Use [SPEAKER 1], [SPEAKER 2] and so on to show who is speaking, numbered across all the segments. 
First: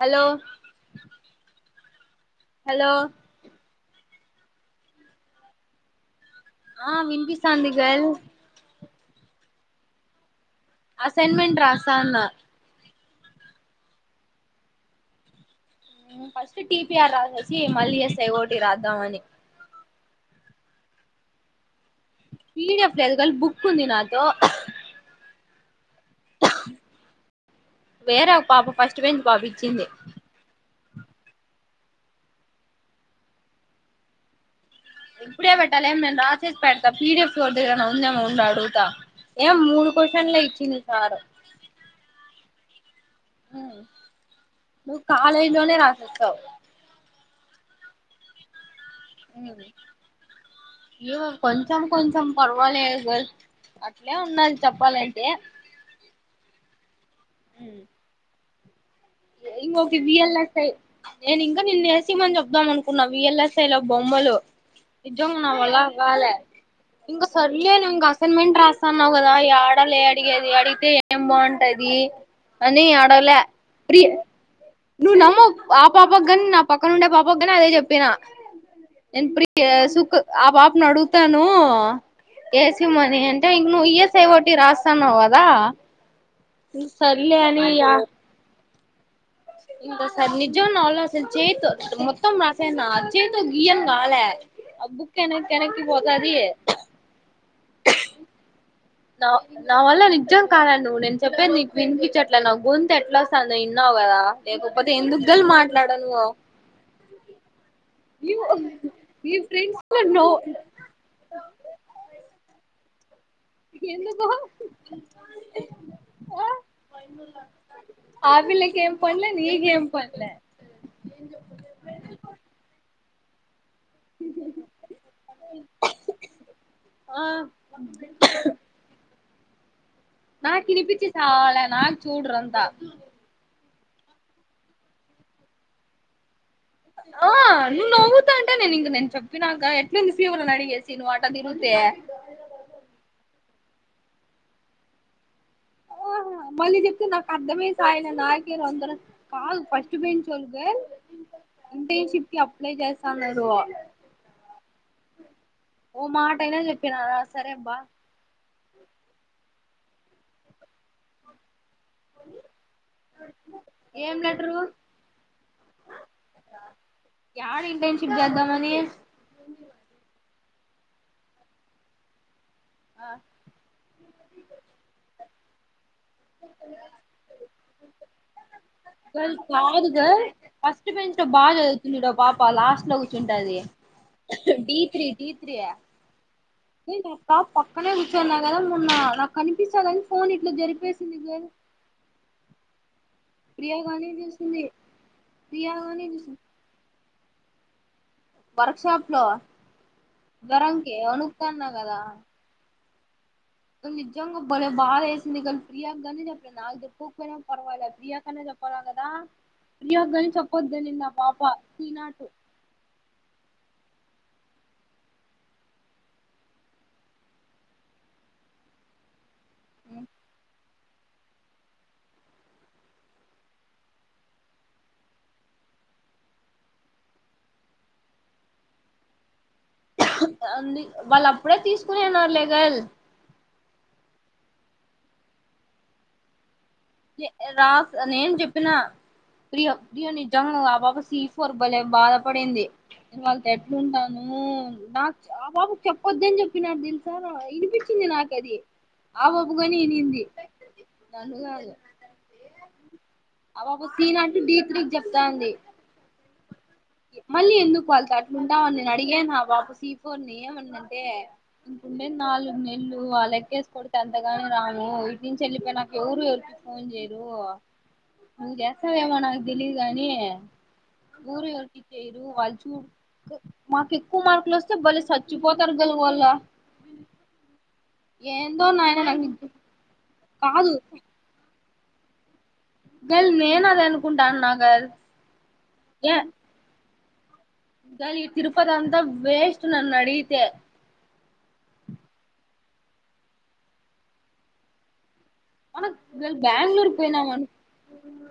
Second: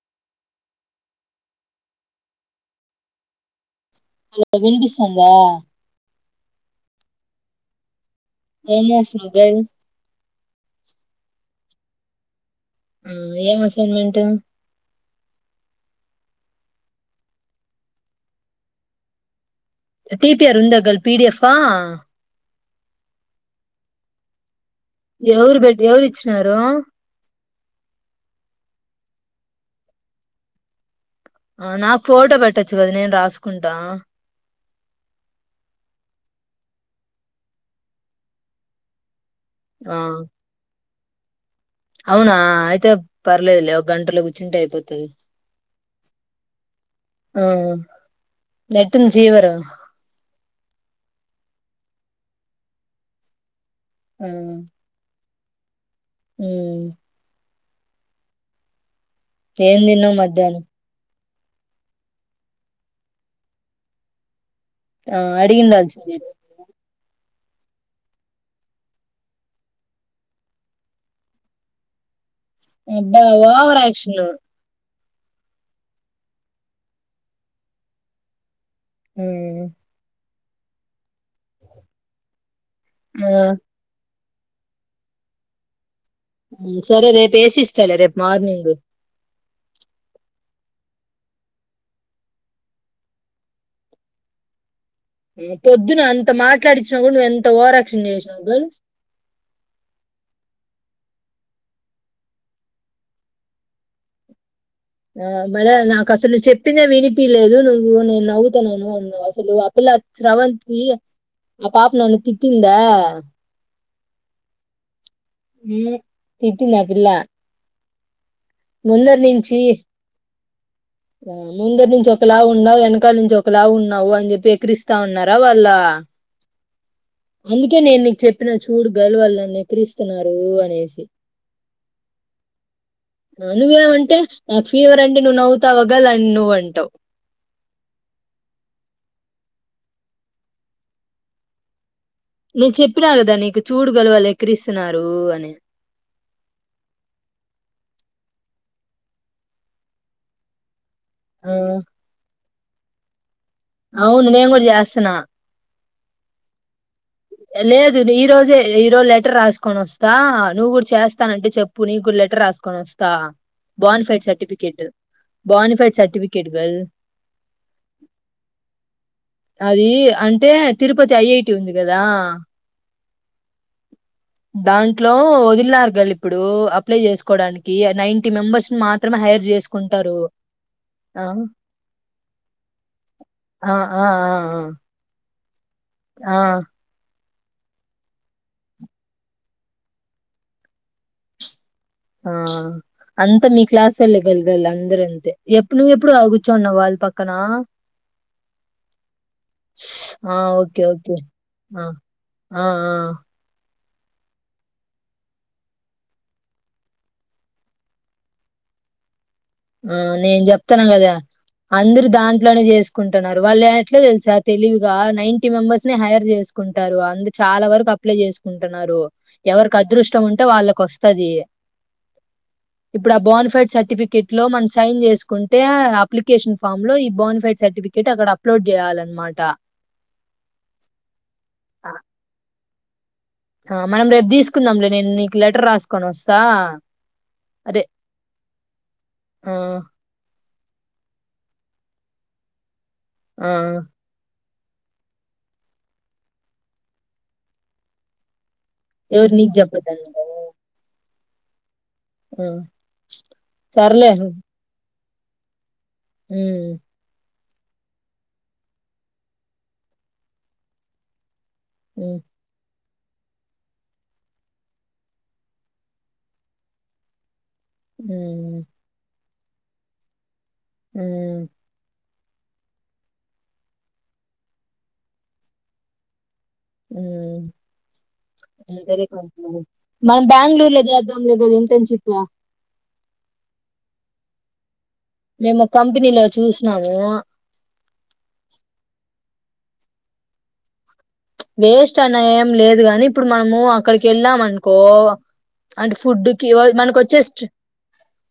[SPEAKER 1] Hello hello
[SPEAKER 2] hello వినిపిస్తుందా
[SPEAKER 1] ఆ వినిపిస్తాది గర్ల్
[SPEAKER 2] ఏం చేస్తున్నావ్ గల్
[SPEAKER 1] అసైన్మెంట్ రాస్తన్న
[SPEAKER 2] ఆ ఏం అసైన్మెంట్
[SPEAKER 1] ఫస్ట్ టిపిఆర్ రాసేసి మళ్ళీ ఎస్ ఐ ఓ టి రాద్దామని
[SPEAKER 2] టిపిఆర్ ఉందగ పిడిఎఫ్ ఆ
[SPEAKER 1] పీడిఎఫ్ తెల్గల్ బుక్ ఉంది నాతో
[SPEAKER 2] ఎవరు బట్ ఎవరు ఇచ్చినార
[SPEAKER 1] ట్వె బాబ జిందంది
[SPEAKER 2] ఆ నాకు ఫోటో పెట్టొచ్చు కదా నేను రాసుకుంటా
[SPEAKER 1] ఇప్పుడే పెట్టాలేం నేను రాసేసి పెడత పిడిఫ్ ఫోర్ దగ్గర ఉందేమ ఉండుత ఏ మూర్
[SPEAKER 2] ఆ
[SPEAKER 1] కోషన్ల ఇచ్చ న సకం
[SPEAKER 2] అవునా అయితే పర్లేదులే ఒక గంటలో కూర్చుంటే
[SPEAKER 1] నువ్వు
[SPEAKER 2] అయిపోతుది
[SPEAKER 1] కాలేజ్ లోనే రాసేస్తావు
[SPEAKER 2] హమ్ ఎట్ంది ఫీవర్
[SPEAKER 1] య్యో కొంచెం కొంచెం పర్వాలి గ అట్లే ఉండాలి చెప్పాలంటే
[SPEAKER 2] హమ్
[SPEAKER 1] హ
[SPEAKER 2] ఏన్ దిన మధ్యాహ్నం
[SPEAKER 1] విఎల్ఎస్ఐ నేను ఇంకా నిన్నేసిమని చెబదాం అనుకున్నా ఈఎల్ఎస్ఐ లో బొమ్మలు
[SPEAKER 2] ఆ
[SPEAKER 1] నిజోంగా న మళ
[SPEAKER 2] అడిగిండాల్సిందే
[SPEAKER 1] కాలే ఇంగ సర్లే ఇంకా అసైన్మెంట్ రాస్తాన్నావు కదా ఆడలే అడిగేది అడిగితే ఏం బాగుంటది అని
[SPEAKER 2] అబ్బా
[SPEAKER 1] అడగలే ప్రి
[SPEAKER 2] ఓవరాక్ష్ లో
[SPEAKER 1] నువ్వు నమ్మవ్ ఆ పాప కాని నా పక్కన ఉండే పాప కాని అదే చెప్పిన ఎన్
[SPEAKER 2] ఉమ్
[SPEAKER 1] ప్రియ సుక్ ఆ పాపను అడుగుతాను ఏసి మని
[SPEAKER 2] ఆ
[SPEAKER 1] అంటే ఇగ్ న్ ఏస్ సే ఓటి రాస్తానవ్ కదా
[SPEAKER 2] హు
[SPEAKER 1] ఇంక
[SPEAKER 2] సరే రేపు
[SPEAKER 1] సర్లే
[SPEAKER 2] వేసిస్తలే రేపు మార్నింగ్
[SPEAKER 1] ఇంక సార్ నిజం నా వాల్ అసల్ చేతో మొత్తం రాసేనా చేేతో గియన్ కాాలే
[SPEAKER 2] ఇగ పొద్దున అంత మాట్లాడిచ్చినా కూడా నువ్వు ఎంత ఓరాక్షన్ చేసినావు గ
[SPEAKER 1] నా వల్ల నిజం కాలా నువ్వు నేను చెప్పేది నీకు వినిపించట్లే నా గొంతు ఎట్లా వస్తుందో ఇన్నావు కదా లేకపోతే ఎందుకు
[SPEAKER 2] ఆ
[SPEAKER 1] గల్
[SPEAKER 2] మలే నాకు
[SPEAKER 1] మాట్లాడను
[SPEAKER 2] అసలు ను్ చెప్పిందే వినిపిలేదు నువ్వు నే నవ్వుతున్నావ్ అ
[SPEAKER 1] మీ
[SPEAKER 2] అసలు ఆ
[SPEAKER 1] ఫ్రెండ్స్
[SPEAKER 2] పిల్ల
[SPEAKER 1] లో నో
[SPEAKER 2] శ్రవంత్ి ఆ పాప నన్ను తి తిందా
[SPEAKER 1] ఎందుకో
[SPEAKER 2] ఉమ్,
[SPEAKER 1] ఆ
[SPEAKER 2] తిట్టింది పిల్ల
[SPEAKER 1] ఆ పిల్ల కి ఏం
[SPEAKER 2] ముందరి
[SPEAKER 1] పన్లే
[SPEAKER 2] నుంచి
[SPEAKER 1] నీక్ ఏం పన్లే
[SPEAKER 2] కల్ చొకలా ఉన్ అవ్ అని చెప్పి ఎకరిస్తా ఉన్నారా వాళ్ళ
[SPEAKER 1] ఆ
[SPEAKER 2] అందుకే నేను నీకు చెప్పిన చూడగల్ వల్
[SPEAKER 1] నా కినిపిించి చావలే నాక్ చూడు్రంతా
[SPEAKER 2] నువ్ ఏవ్ అంటే నాకు ఫీవర్ అంటే నువ్వు నవ్ తవగలన్ నువ్ అన్
[SPEAKER 1] ఆ నువ్ నవవుతా అంటే నేను ఇంక నెను చెప్ ప్పినాంక ఎట్లుంది ఫీవర్ నడిగేసి అట్ట తిరిగితే
[SPEAKER 2] నేను చెప్పినా కదా నీకు చూడు గలు వాళ్ళు ఎక్కరిస్తున్నారు అని
[SPEAKER 1] ఆహా మళ్ళీ చెప్తే నాకు అర్ధమేసయలే నాకేరు అందర కాదు ఫస్ట్ బెంచ్చోళ గల్
[SPEAKER 2] అ
[SPEAKER 1] కి అప్లై చేస్తన్నారు
[SPEAKER 2] అవును నేను కూడా చేస్తున్నా
[SPEAKER 1] ఓ మాటైనా చెప్
[SPEAKER 2] ఎ లేదు ఈ రోజే ఈ రోజు లెటర్ రాసుకొని వస్తా నువ్వు కూడా చేస్తానంటే చెప్ పు నీకు లెటర్ రాసుకొని వస్తా బోన్
[SPEAKER 1] ఏం
[SPEAKER 2] fide
[SPEAKER 1] letter
[SPEAKER 2] certificate bona fide వెల్ సర్టిఫికెట్
[SPEAKER 1] యాడ ఇంటర్న్షిప్ చేద్దామని
[SPEAKER 2] అది అన్ ఏ తరుపతి ఐటి ఉంది కద దా
[SPEAKER 1] ఆ
[SPEAKER 2] దాంట్లో వదిలినారు కలి ఇప్పుడు అప్లై చేసుకోడానికి నైటీ మెంబర్స్ ని మాత్రమే
[SPEAKER 1] గర్ల్
[SPEAKER 2] హైర్
[SPEAKER 1] కాదు
[SPEAKER 2] చేసుకుంటారు
[SPEAKER 1] గర్ల్ ఫస్ట్ బెంచ్
[SPEAKER 2] ఆ
[SPEAKER 1] లో బాగా చదువుతుంది చూడు ఓ పాప లాస్ట్ లో కూర్చుంటది
[SPEAKER 2] ఆ ఆ
[SPEAKER 1] డి త్రీ డి
[SPEAKER 2] ఆ ఆ
[SPEAKER 1] ాప్ పక్కనే కూర్చున్నా కదా మొన్న నాకు కనిపిస్తందిని ఫోన్ ఇట్లా జరిపేసింది గదు
[SPEAKER 2] ఆ అంతా మీ క్లాస్
[SPEAKER 1] గాని చూసింది
[SPEAKER 2] వెళ్ళగలగాల అందరంటే
[SPEAKER 1] ప్రియా
[SPEAKER 2] ఎప్పుడు నువ
[SPEAKER 1] గాని
[SPEAKER 2] ఎప్పుడు ఆగుచున్నావు వాళ్ళు పక్క క్కనా
[SPEAKER 1] వర్క్షాప్ లో
[SPEAKER 2] ఆ ఓకే
[SPEAKER 1] జ్వరంక
[SPEAKER 2] ఓకే
[SPEAKER 1] వణకుతాన్నా కదా
[SPEAKER 2] హాయ్
[SPEAKER 1] కొ నిజంగా బలే బా చేేసిందిక ప్రయాంక చెప్ప నాాలుగు పకు పర్వాల ప్రయాంకనే చ చెప్పడు కదా
[SPEAKER 2] ఆ
[SPEAKER 1] ప్రియాకి గాని
[SPEAKER 2] నేను చెప్తాను
[SPEAKER 1] చెప్పొద్దనింది ఆ
[SPEAKER 2] కదా
[SPEAKER 1] పాప
[SPEAKER 2] అందరు
[SPEAKER 1] సీనాటు
[SPEAKER 2] దాంట్లోనే చేసుకుంటున్నారు వాళ్ళు ఎట్లా తెలుసా తెలివిగా నైన్టీ మెంబర్స్ ని హైర్ చేసుకుంటారు అందు చాలా వరకు అప్లై చేసుకుంటున్నారు ఎవరికి అదృష్టం ఉంటే వాళ్ళకి వది ఇప్పుడు ఆ బోన్ ఫైడ్ సర్టిఫికెట్ ఇట్ లో మనం సైన్ చేసుకుంటే అప్లికేషన్ ఫామ్ లో ఈ బోన్ ఫైడ్ సర్టిఫికెట్ అక్కడ అప్లోడ్ చేయాలన్నమాట
[SPEAKER 1] ఇప్పుడే
[SPEAKER 2] ఆ
[SPEAKER 1] తీసుకునిన్నారులేగల్
[SPEAKER 2] మనం రేపు తీసుకుందాంలే నేను నీకు లెటర్ రాసుకోని వస్తా
[SPEAKER 1] రా
[SPEAKER 2] అదే
[SPEAKER 1] నేను చెప్పిన
[SPEAKER 2] ఆ
[SPEAKER 1] ప్రియో ప్రియో ని చ ఆబ కసిఫ బలే బాగా పడేందే నేను వాళ్ళకి
[SPEAKER 2] ఆ
[SPEAKER 1] ఎట్లుంటాను నాకు ఆ బాబు చెప్పొద్ద్ద అని చెప్పినారు తెలుసా వినిపించింది నాకు అది ఆ
[SPEAKER 2] ఎవరు నీకు
[SPEAKER 1] బాబుగాని
[SPEAKER 2] చెప్పద్దని
[SPEAKER 1] నింది రండ కాాల
[SPEAKER 2] ఆ సర్లే
[SPEAKER 1] చెప్తా అండి
[SPEAKER 2] హ
[SPEAKER 1] మళ్ళీ ఎందుకు వాళ్త అట్లుంటావుని నేను అడిగాే నా బాపు సీఫని ఏమని అంటే గుండ
[SPEAKER 2] ఉమ్
[SPEAKER 1] నాలుగు ఉ ఇల్లు అ లెక్కేసి కొడితే ఎంతగాన రాము వీటి నుంచి వెళ్ళిపోయి నాకు ఎవరు ఎవరికి ఫోన్ చేయరు అ
[SPEAKER 2] ఉమ్
[SPEAKER 1] జస్త వయమాన దిలీ కాగానీ
[SPEAKER 2] అ
[SPEAKER 1] చేయరు వాళ్ళు చూ మాకు ఎక్కువ మార్కులు వస్తే బళ్లే చచ్చిపోతారు గలు వాళ్ళ
[SPEAKER 2] ఆ
[SPEAKER 1] నాయన
[SPEAKER 2] సరే కొ
[SPEAKER 1] నాకు
[SPEAKER 2] మనం బెంగళూరు
[SPEAKER 1] కాదు
[SPEAKER 2] లో చేద్దాంలేదా తెంచిిపా
[SPEAKER 1] గ నేను అది అనుకుంటాను నా గారు
[SPEAKER 2] మేము కంపెనీలో చూసన్నాము
[SPEAKER 1] లి తిరుపతి అంతా వేస్ట్ నన్ నడితే
[SPEAKER 2] వేస్ట్ అన్న ఏం లేదు కాని ఇప్పుడు మనము అక్కడికి వెళ్ళాం అనుకో
[SPEAKER 1] మనం
[SPEAKER 2] అంటే ఫుడ్
[SPEAKER 1] గల్
[SPEAKER 2] క
[SPEAKER 1] బెంగళూరు
[SPEAKER 2] మనకు వచ్చే
[SPEAKER 1] పోయినాం అను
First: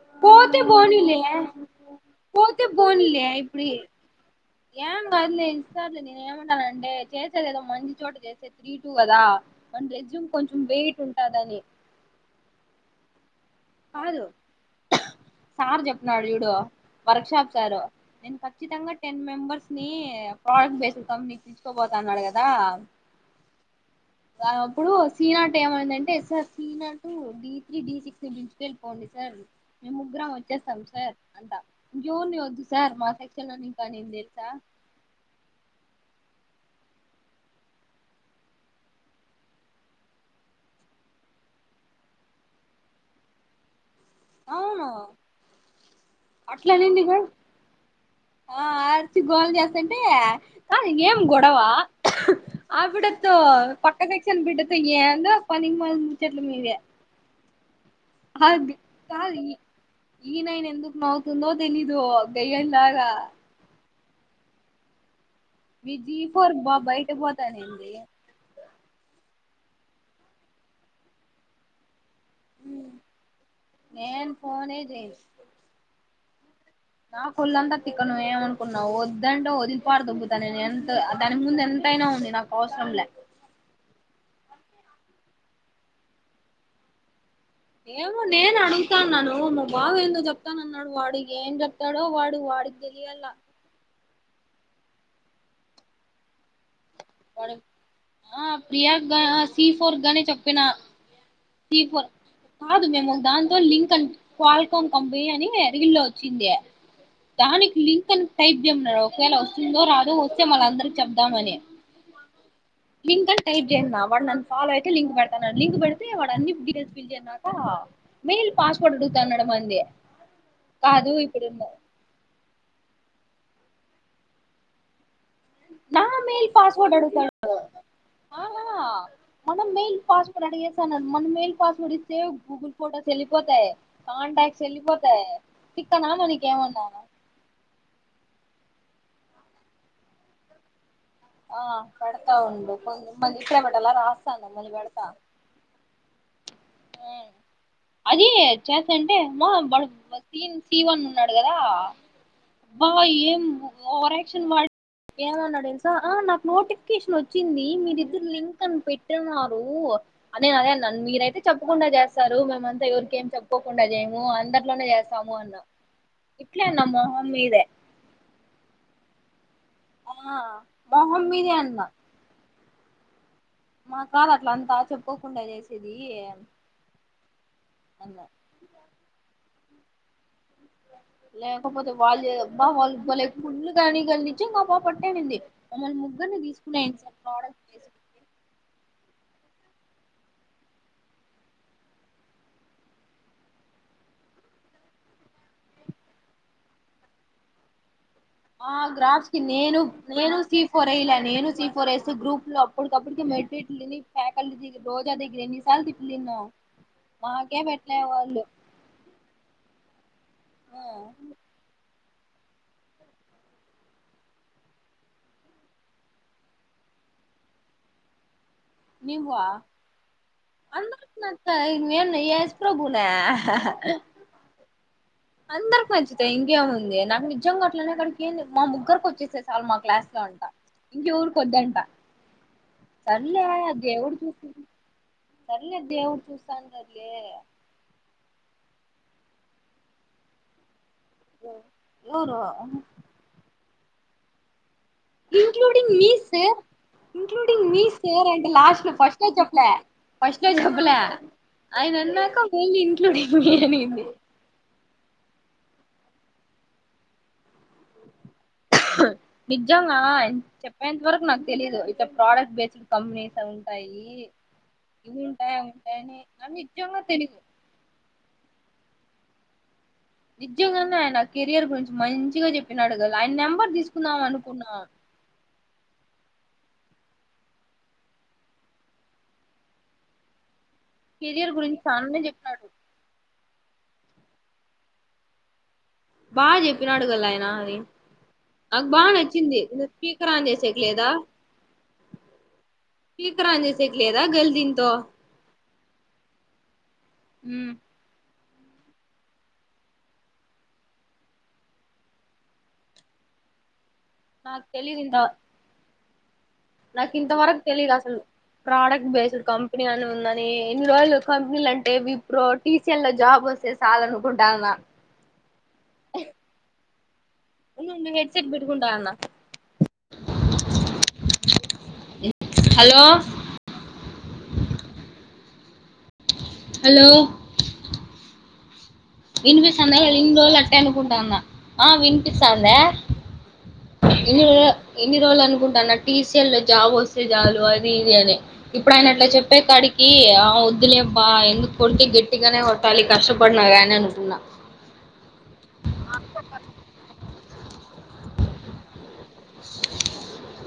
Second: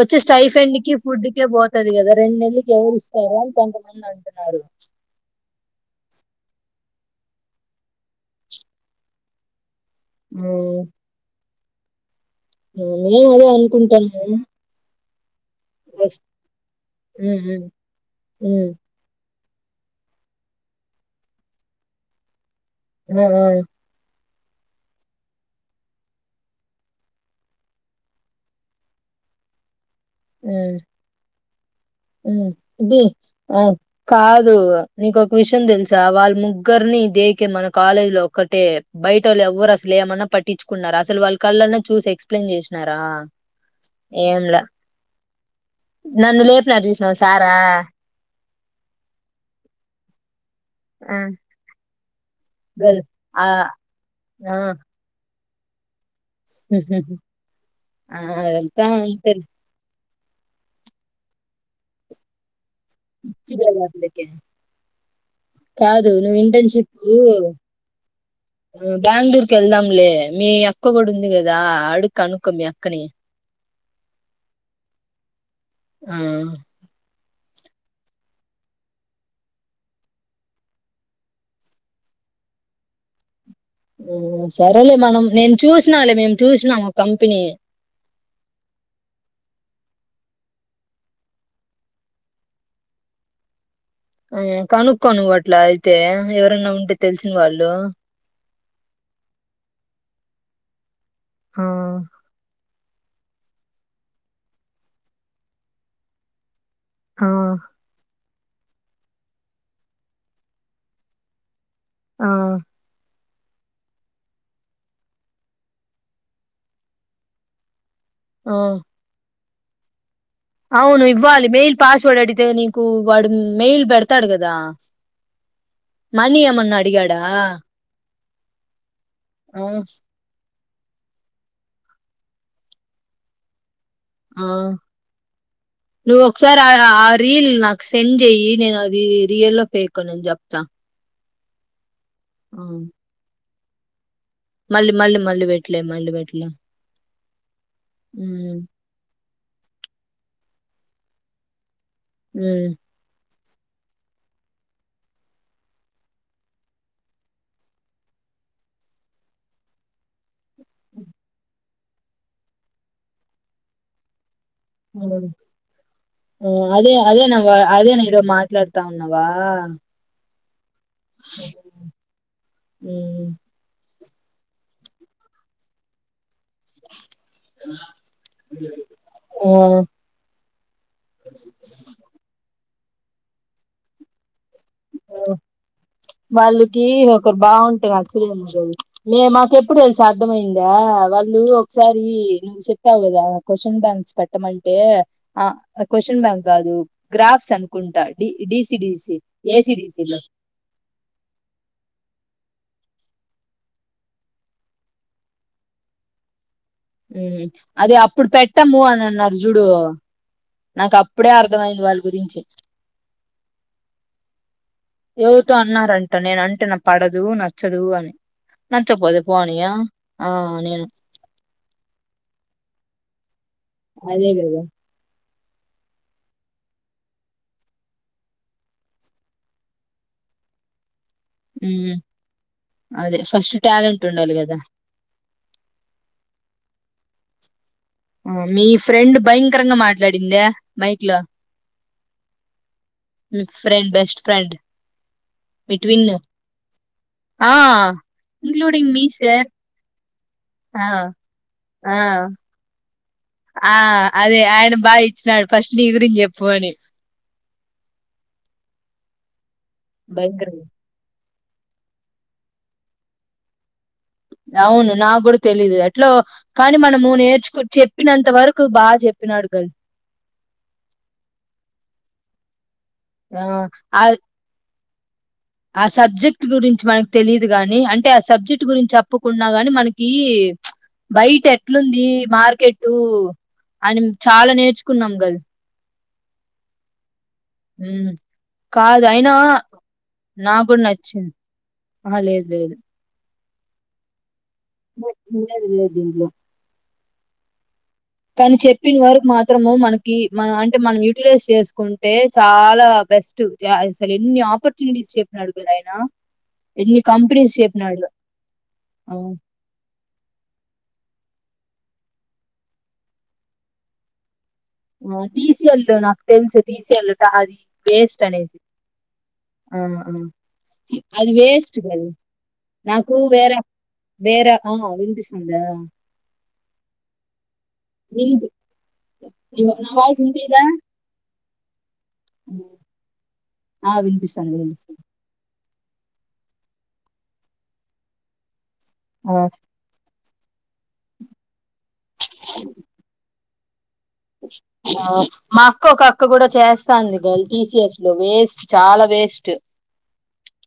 [SPEAKER 2] వచ్చే
[SPEAKER 1] పోతే
[SPEAKER 2] స్టైఫెండ్ కి
[SPEAKER 1] పోనీలే
[SPEAKER 2] ఫుడ్కే పోతుంది కదా రెండు
[SPEAKER 1] పోతే
[SPEAKER 2] నెలలకి ఎవరు
[SPEAKER 1] పోనీలే
[SPEAKER 2] ఇస్తారు అని
[SPEAKER 1] ఇప్పుడు
[SPEAKER 2] కొంతమంది అంటున్నారు
[SPEAKER 1] ఏం కాదులే సారీ నేను ఏమంటానంటే చేసేది ఏదో మంచి చోట చేసేది త్రీ టూ కదా అండ్ రెజూమ్ కొంచెం వెయిట్ ఉంటదని
[SPEAKER 2] నువ్ ఆ అనుకుంటాను
[SPEAKER 1] కాదు సార్ చెప్పాడు చూడు వర్క్
[SPEAKER 2] హ్మ్.
[SPEAKER 1] షాప్
[SPEAKER 2] హ్మ్.
[SPEAKER 1] సారు నేను
[SPEAKER 2] హ్మ్.
[SPEAKER 1] ఖచ్చితంగా టెన్ మెంబ ప్రోడక్ట్ బేస్ నకు తెచ్చుకోపోతా అన్నాడు కదా
[SPEAKER 2] ఆ
[SPEAKER 1] అప్పుడు సీ నాటు ఏమైందింటే ఎస్ స నాటు డి త్రీ డి సిక్స్ పోండి సార్ మేము ముగ్గురం
[SPEAKER 2] హ్మ్.
[SPEAKER 1] వచ్చేస్తాం సార్ అంటా
[SPEAKER 2] ఇది ఆ
[SPEAKER 1] అనింది తెలుసా
[SPEAKER 2] కాదు నీకు ఒక విషయం తెలుసా వాళ్ళు ము ఎవరిని ని దేకే మన కాలేజ్ లో ఒక్కటే బయట వాళ్ళు ఎవరు అసలు ఏమన్నా పట్టించుకున్నారా అసలు వాళ్ళ కళ్ళన్నా చూసి ఎక్స్ప్లెయిన్ చేసినారా ఏం లే
[SPEAKER 1] అవును
[SPEAKER 2] నన్ను లేపినాడు
[SPEAKER 1] అట్లనింది
[SPEAKER 2] చూసినవా
[SPEAKER 1] కూడా
[SPEAKER 2] సారా
[SPEAKER 1] ఆ అరిచి గోళ చేస్తంటే ఆ ఏం గొడవా ఆ
[SPEAKER 2] గల్
[SPEAKER 1] బిడ్డతో
[SPEAKER 2] ఆ!
[SPEAKER 1] పక్క సెక్షన్ బిడ్డతో ఏం పనికి మా
[SPEAKER 2] హ్మ్మ్ హూ ఆ
[SPEAKER 1] అది
[SPEAKER 2] అవంతా
[SPEAKER 1] కాదు
[SPEAKER 2] ఐపోర్ లే
[SPEAKER 1] ఈ ఈ నైన్ ఎందుకు నవ్వుతుందో తెలీదు దయ్య
[SPEAKER 2] ఇచ్చగాలే ఒకే
[SPEAKER 1] మీ జీఫర్ బా బైట పోతదేందీ
[SPEAKER 2] బ్రో బెంగ్ళూరుకి వెళ్దాంలే మీ అక్క కూడా ఉంది కదా అడుగ్ కనుక్కో మీ అక్కని
[SPEAKER 1] నేన్ ఫోనే జెయన్
[SPEAKER 2] ఆ
[SPEAKER 1] నా కొళ్ళంతా తిక్కను వే ఏమనుకున్నావు వద్దంటే వదిలి పార్దోబ్బుతా నేను ఎంత దాని ముందు ఎంతైనా ఉంది నాకు అవసరంలే
[SPEAKER 2] హ్మ్ సరేలే మనం నేను చూసినా లే మేము చూసినాం ఒక కంపెనీ
[SPEAKER 1] ఏమో నేను అడుగుతాన్నాను మా బావ ఏందో చెప్తాన అన్నాడు వాడు ఏం చెప్తాడో వాడు వాడికి తెలియాల
[SPEAKER 2] ఉ కనుకో నువ్వు అట్లా అయితే ఎవరన్నా ఉంటే తెల్సిన వాళ్ళు
[SPEAKER 1] ప్రియా గా సి ఫోర్ గానే చెప్పిన
[SPEAKER 2] ఆహా
[SPEAKER 1] కాదు మే ఒక దాంతో లింక్ అ కల్కాన్ కంపెనీ అని రీల్ లో వచ్చింది.
[SPEAKER 2] ఆ
[SPEAKER 1] దానికి లింక్ అని టైప్ చేమ్న్నారు ఒకవేళ వస్తుందో రాదో వస్తే మళ్ళ అందరి చెబ్దామని
[SPEAKER 2] ఆ
[SPEAKER 1] టైప్ చేసినా వాడు నన్ను ఫాలో అయితే లింక్ పెడతాను లింక్ పెడితే వాడు అన్ని డిటైల్స్ ఫిల్ చేసస్నాక మెయిల్
[SPEAKER 2] ఆ
[SPEAKER 1] పాస్వర్డ్ అడుగుతున్నాడు అ
[SPEAKER 2] అవును ఇవ్వాలి మెయిల్ పాస్వర్డ్ అడితే నీకు వాడు మెయిల్ పెడతాడు కదా
[SPEAKER 1] నా
[SPEAKER 2] మళ్లీ ఏమన్నా అడిగాడా
[SPEAKER 1] ఆ
[SPEAKER 2] ఆ
[SPEAKER 1] అబ్బా మెయిల్ పాస్వర్డ్ అడిగేసి మన మెయిల్. పాస్వర్డ్ ఇస్తే గూగుల్ ఫోటోస్ వెళ్లిపోతాయి
[SPEAKER 2] ఆ
[SPEAKER 1] తిక్కనా
[SPEAKER 2] నువ్ ఒకసారి
[SPEAKER 1] మనకేమన్నా
[SPEAKER 2] ఆ రీల్ నాకు సెండ్ చెయ్యి నేను రియల్. ఓ ఫేక్ ఓ చెప్తా
[SPEAKER 1] ఆ పెడతా ఉండు పది
[SPEAKER 2] మళ్ళీ మళ్ళీ మళ్ళీ పెట్లే మళ్ళీ పెట్ల
[SPEAKER 1] ఆది చేస్తుంటే బ స సి వన్ ఉన్నాడు కదా
[SPEAKER 2] మ్మ్
[SPEAKER 1] బ్ భాయి ఏ ఓవరాక్షన్ వాడు ఏమన్నాడూ తెలుసా నాకు నోటిఫికేషన్ వచ్చింది మీరిద్దరు లింక్ అని పెట్టిన్నారు అదే అదే అన్నాన్న మీర అయితే చెప్ప తకుండా చేస్తారు మేమ అంత ఎవరికేం చెప్పుకోకుండా చేయము అండ్ అన్నా
[SPEAKER 2] అదే అదే
[SPEAKER 1] మొహం
[SPEAKER 2] నా వా
[SPEAKER 1] మీదే
[SPEAKER 2] అదే న ఏదో మాట్లాడుతా ఉ అవా
[SPEAKER 1] ఆ ఆ హ మీదే అన్న
[SPEAKER 2] హ్మ్
[SPEAKER 1] మా కాదు అట్ల అంతా చెప్పుకోకుండా చేసేది అలా
[SPEAKER 2] ఆ
[SPEAKER 1] లేకపోతే వాళ్ళు మా వాల్ బలే కుళ్ళు కానీ గల్లీ నిజంగా ఆ పాప అట్టే
[SPEAKER 2] ఆ.
[SPEAKER 1] అనింది మమ్మల్ని ముగ్గురిని
[SPEAKER 2] వాళ్ళకి
[SPEAKER 1] తీసుకునేయండి సార్
[SPEAKER 2] ఒకరు
[SPEAKER 1] ప్రోడక్ట్
[SPEAKER 2] బాగుంటే
[SPEAKER 1] బేస్డ్ కి
[SPEAKER 2] నచ్చలేము రోజు మే మాకు ఎప్పుడు తెలుస అర్థమయింది వాళ్ళు ఒకసారి నువ్వు చెప్పావు కదా క్వశ్చన్ బ్యాంక్స్ పెట్టమంటే ఆ క్వశ్చన్ బ్యాంక్ కాదు గ్రాఫ్స్ అనుకుంటా
[SPEAKER 1] ఆ
[SPEAKER 2] డిసి డిసి
[SPEAKER 1] గ్రాఫ్స్ కి నేను నేను సి ఫోరే య్యాలె నేను సి ఫోర్ ఎస్ గ్రూప్ లో అప్పటికప్పుటిక మెట్ ఎట్లు తిని ఫ్యాకల్టీ రోజ్ అ సార్ దగ్గర ఎన్ని సార్లు తిట్లు తిన్యవ్
[SPEAKER 2] హ్మ్ అది అప్పుడు పెట్టము అని అన్నారు జుడు
[SPEAKER 1] ఆ
[SPEAKER 2] నాకు అప్పుడే అర్థమయింది వాళ్ళు గురించి ఎవరితో అన్నారంటనే నేనంటే నా పడదు నచ్చదు అని నచ్చకపోతే
[SPEAKER 1] నువ్వా
[SPEAKER 2] పోనియా ఆ నేను
[SPEAKER 1] నేనేన్నా ఏసు ప్రభు నా
[SPEAKER 2] అదేగద
[SPEAKER 1] అందరికి నచ్చితే ఇంకేముంది నాకు నిజంగా అట్లనే అక్కడికి ఏ మా ముగ్గురికి వచ్చేసే సాల్ మా క్లాస్ లో అంట ఇంకెవరికి వద్దంట
[SPEAKER 2] ఉమ్ అదే
[SPEAKER 1] సర్లే
[SPEAKER 2] ఫస్ట్ టాలెంట్
[SPEAKER 1] దేవుడు
[SPEAKER 2] ఉండాలి
[SPEAKER 1] చూస్
[SPEAKER 2] కదా
[SPEAKER 1] సర్లే దేవుడు చూస్తాంట
[SPEAKER 2] మీ ఫ్రెండ్ భయంకరంగా మాట్లాడిందా మైక్లో
[SPEAKER 1] ఎవరు
[SPEAKER 2] ఫ్రెండ్ బెస్ట్ ఫ్రెండ్
[SPEAKER 1] ఇంక్లూడింగ్ మీ సార్
[SPEAKER 2] ఆ
[SPEAKER 1] ఇన్క్లూడింగ్ మీ సేర్ అంటే లాస్ట్
[SPEAKER 2] ఇంక్లూడింగ్
[SPEAKER 1] లో
[SPEAKER 2] మీ
[SPEAKER 1] ఫస్ట్ లో
[SPEAKER 2] సార్
[SPEAKER 1] చెప్పలే ఫస్ట్ లో
[SPEAKER 2] ఆ
[SPEAKER 1] చెప్పలే ఆయన
[SPEAKER 2] ఆ
[SPEAKER 1] అన్నాక మన్లీ ఇంక్లూడింగ్ మీ
[SPEAKER 2] ఆ
[SPEAKER 1] అనిగింది
[SPEAKER 2] అదే ఆయన బాగా ఇచ్చినాడు ఫస్ట్ నీ గురించి చెప్పు అని
[SPEAKER 1] నిజంగా
[SPEAKER 2] భయంకరంగా
[SPEAKER 1] చెప్పేంత వరకు నాకు తెలీదు ఇక్కడ ప్రోడక్ట్ బేస్డ్ కంపెనీస్ తగులుతాయి
[SPEAKER 2] అవును నాకు కూడా తెలీదు ఎట్లో
[SPEAKER 1] నాకు
[SPEAKER 2] కానీ
[SPEAKER 1] నిజంగా
[SPEAKER 2] మనము
[SPEAKER 1] తెలీదు
[SPEAKER 2] నేర్చుకు చెప్పినంత వరకు బాగా చెప్ప చేపినాడు గల్
[SPEAKER 1] నిజ్జంగానే ఆయన కెరియర్ గురించి మంచిగా చెప్ చెప్పినడు గల్ ఆయన
[SPEAKER 2] ఆ
[SPEAKER 1] నెంబర్
[SPEAKER 2] ఆ
[SPEAKER 1] తీసుకుందాం అనుకున్నా
[SPEAKER 2] ఆ సబ్జెక్ట్ గురించి మనకు తెలిదు గాని అంటే ఆ సబ్జెక్ట్ గురించి చెప్పకున్నా గాని మనకి బయట్
[SPEAKER 1] కెరియర్ గురించి
[SPEAKER 2] ఎట్లుంది
[SPEAKER 1] చాలానే చెప్పినాడు
[SPEAKER 2] మార్కెటు అని చాలా నేర్చుకున్నాం గల్
[SPEAKER 1] బా చెప్పినాడు గల్ అయిన అది
[SPEAKER 2] ఉమ్,
[SPEAKER 1] నాకు
[SPEAKER 2] కాదు
[SPEAKER 1] బాగా
[SPEAKER 2] అయినా
[SPEAKER 1] నచ్చింది స్పీకర్ ఆన్ చేసేకి లేదా
[SPEAKER 2] ఆ లేదు లేదు
[SPEAKER 1] స్పీకర్ ఆన్ చేసేకి లేదా గల్ దీంతో
[SPEAKER 2] బట్ పూజాది లేదు దీంట్లో.
[SPEAKER 1] హు
[SPEAKER 2] కానీ చెప్పిన వరకు మాత్రము మనకి, మన అంటే మనం యూటిలైజ్ చేసుకుంటే చాలా బెస్ట్. ఎన్ని
[SPEAKER 1] నాకు తెలీదు
[SPEAKER 2] ఆపర్చునిటీస్
[SPEAKER 1] ఇంత
[SPEAKER 2] చెప్పినాడు కదా ఆయన. ఎన్ని
[SPEAKER 1] నాకు
[SPEAKER 2] కంపెనీస్
[SPEAKER 1] ఇంతవరకు తెలీదు
[SPEAKER 2] చెప్పినాడు
[SPEAKER 1] అసలు. ప్రోడక్ట్ బేస్డ్ కంపెనీ అని ఉందని ఇన్ని రోజలు. కంపెనీలు అంటే విప్రో టీ సీ ఎల్ లో జాబ్ వస్తే చాలనుకుంట
[SPEAKER 2] టి సి ఎల్ లో నాకు తెలుసు టిసియాలు అది
[SPEAKER 1] నేను
[SPEAKER 2] వేస్ట్
[SPEAKER 1] హెడ్సెట్
[SPEAKER 2] అనేసి.
[SPEAKER 1] పెట్టుకుంటాన్న
[SPEAKER 2] ఆ అది వేస్ట్ కానీ
[SPEAKER 1] హలో
[SPEAKER 2] నాకు వేరే వేర ఆ వినిపిస్తుందా.
[SPEAKER 1] హలో
[SPEAKER 2] వింతు
[SPEAKER 1] వినిపిస్తాందా. ఇన్ని రోజులు అట్టె అనుకుంటున్నా. ఆ వినిపిస్తాందా.
[SPEAKER 2] ఆ
[SPEAKER 1] ఇన్ని
[SPEAKER 2] వినిపిస్తుంది
[SPEAKER 1] రోజు
[SPEAKER 2] వినిపిస్తుంది
[SPEAKER 1] ఇన్ని రోజులు అనుకుంటు తన టీ సి ఎల్ లో జాబ్ వస్తే చాలు అది ఇది అనే ఇప్పుడు ఆయన అట్లా
[SPEAKER 2] ఆ
[SPEAKER 1] చెప్పే కాడికి వద్దులే అబ్బా ఎందుకు కొంట్టి గట్టిగానే కొట్టాలి. కష్ట ప పడినగాయనను
[SPEAKER 2] మా అక్క ఒక అక్క కూడా చేస్తాంది. గలి టి సి ఎస్ లో వేస్ట్. చాలా వేస్ట్. స్స్ట్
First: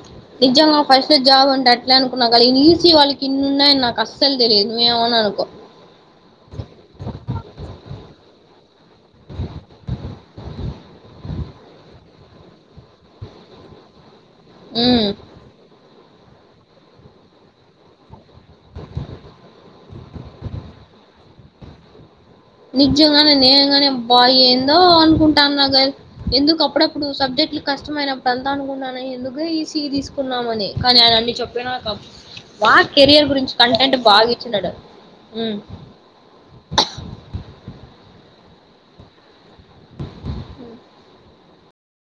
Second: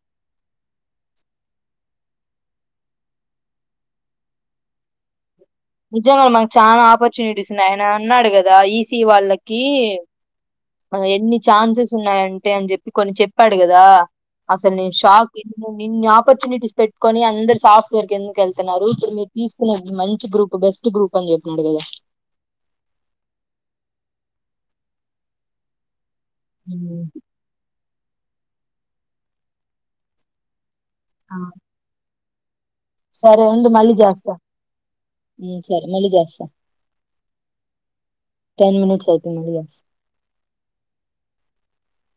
[SPEAKER 1] నిజంగా ఫస్ట్ జాబ్ ఉంటే అట్లే అనుకున్నా. కానీ ఈసి వాళ్ళకి ఇన్ని ఉన్నాయని నాకు అసలు తెలియదు. నువ్వు ఏం అన్న అనుకో
[SPEAKER 2] నిజంగా మాకు చాలా ఆపర్చునిటీస్ ఉన్నాయని అన్నాడు. కదా ఈ వాళ్ళకి. ఎన్ని ఛాన్సెస్ ఉన్నాయంటే అని. చెప్పి కొన్ని చెప్పాడు కదా. అసలు నేను
[SPEAKER 1] ఉమ్.
[SPEAKER 2] షాక్ నిన్ ఆపర్చునిటీస్ పెట్టుకొని అందరు సాఫ్ట్వేర్ ఎందుకు వెళ్తున్నారు. ఇప్పుడు మీరు తీసుకునే మంచి గ్రూప్ బెస్ట్ గ్రూప్ అని చెప్పిన్నాడు కదా.
[SPEAKER 1] నిజంగానే నేనుగాని అబ్బా ఏందో అనుకుంటా నా గ ఎందుకు
[SPEAKER 2] కదా
[SPEAKER 1] అప్పుడప్పుడు సబ్జెక్ట్లు కాస్త కష్టమైనప్పుడు అంతా అనుకుంటానా. ఎందుకు ఈ సీ తీసుకున్నామని. కానీ ఆయన అన్ని చెప్పాను నా క మా కెరియర్
[SPEAKER 2] సరే
[SPEAKER 1] గురించి
[SPEAKER 2] ఉండు మళ్ళీ
[SPEAKER 1] కంటెంట్ బాగా
[SPEAKER 2] చేస్తా
[SPEAKER 1] ఇచ్చినడు ఉ
[SPEAKER 2] సరే మళ్ళీ చేస్తా టెన్ మినిట్స్ అయ్‌పోయింధి మళ్లీ చేస్తా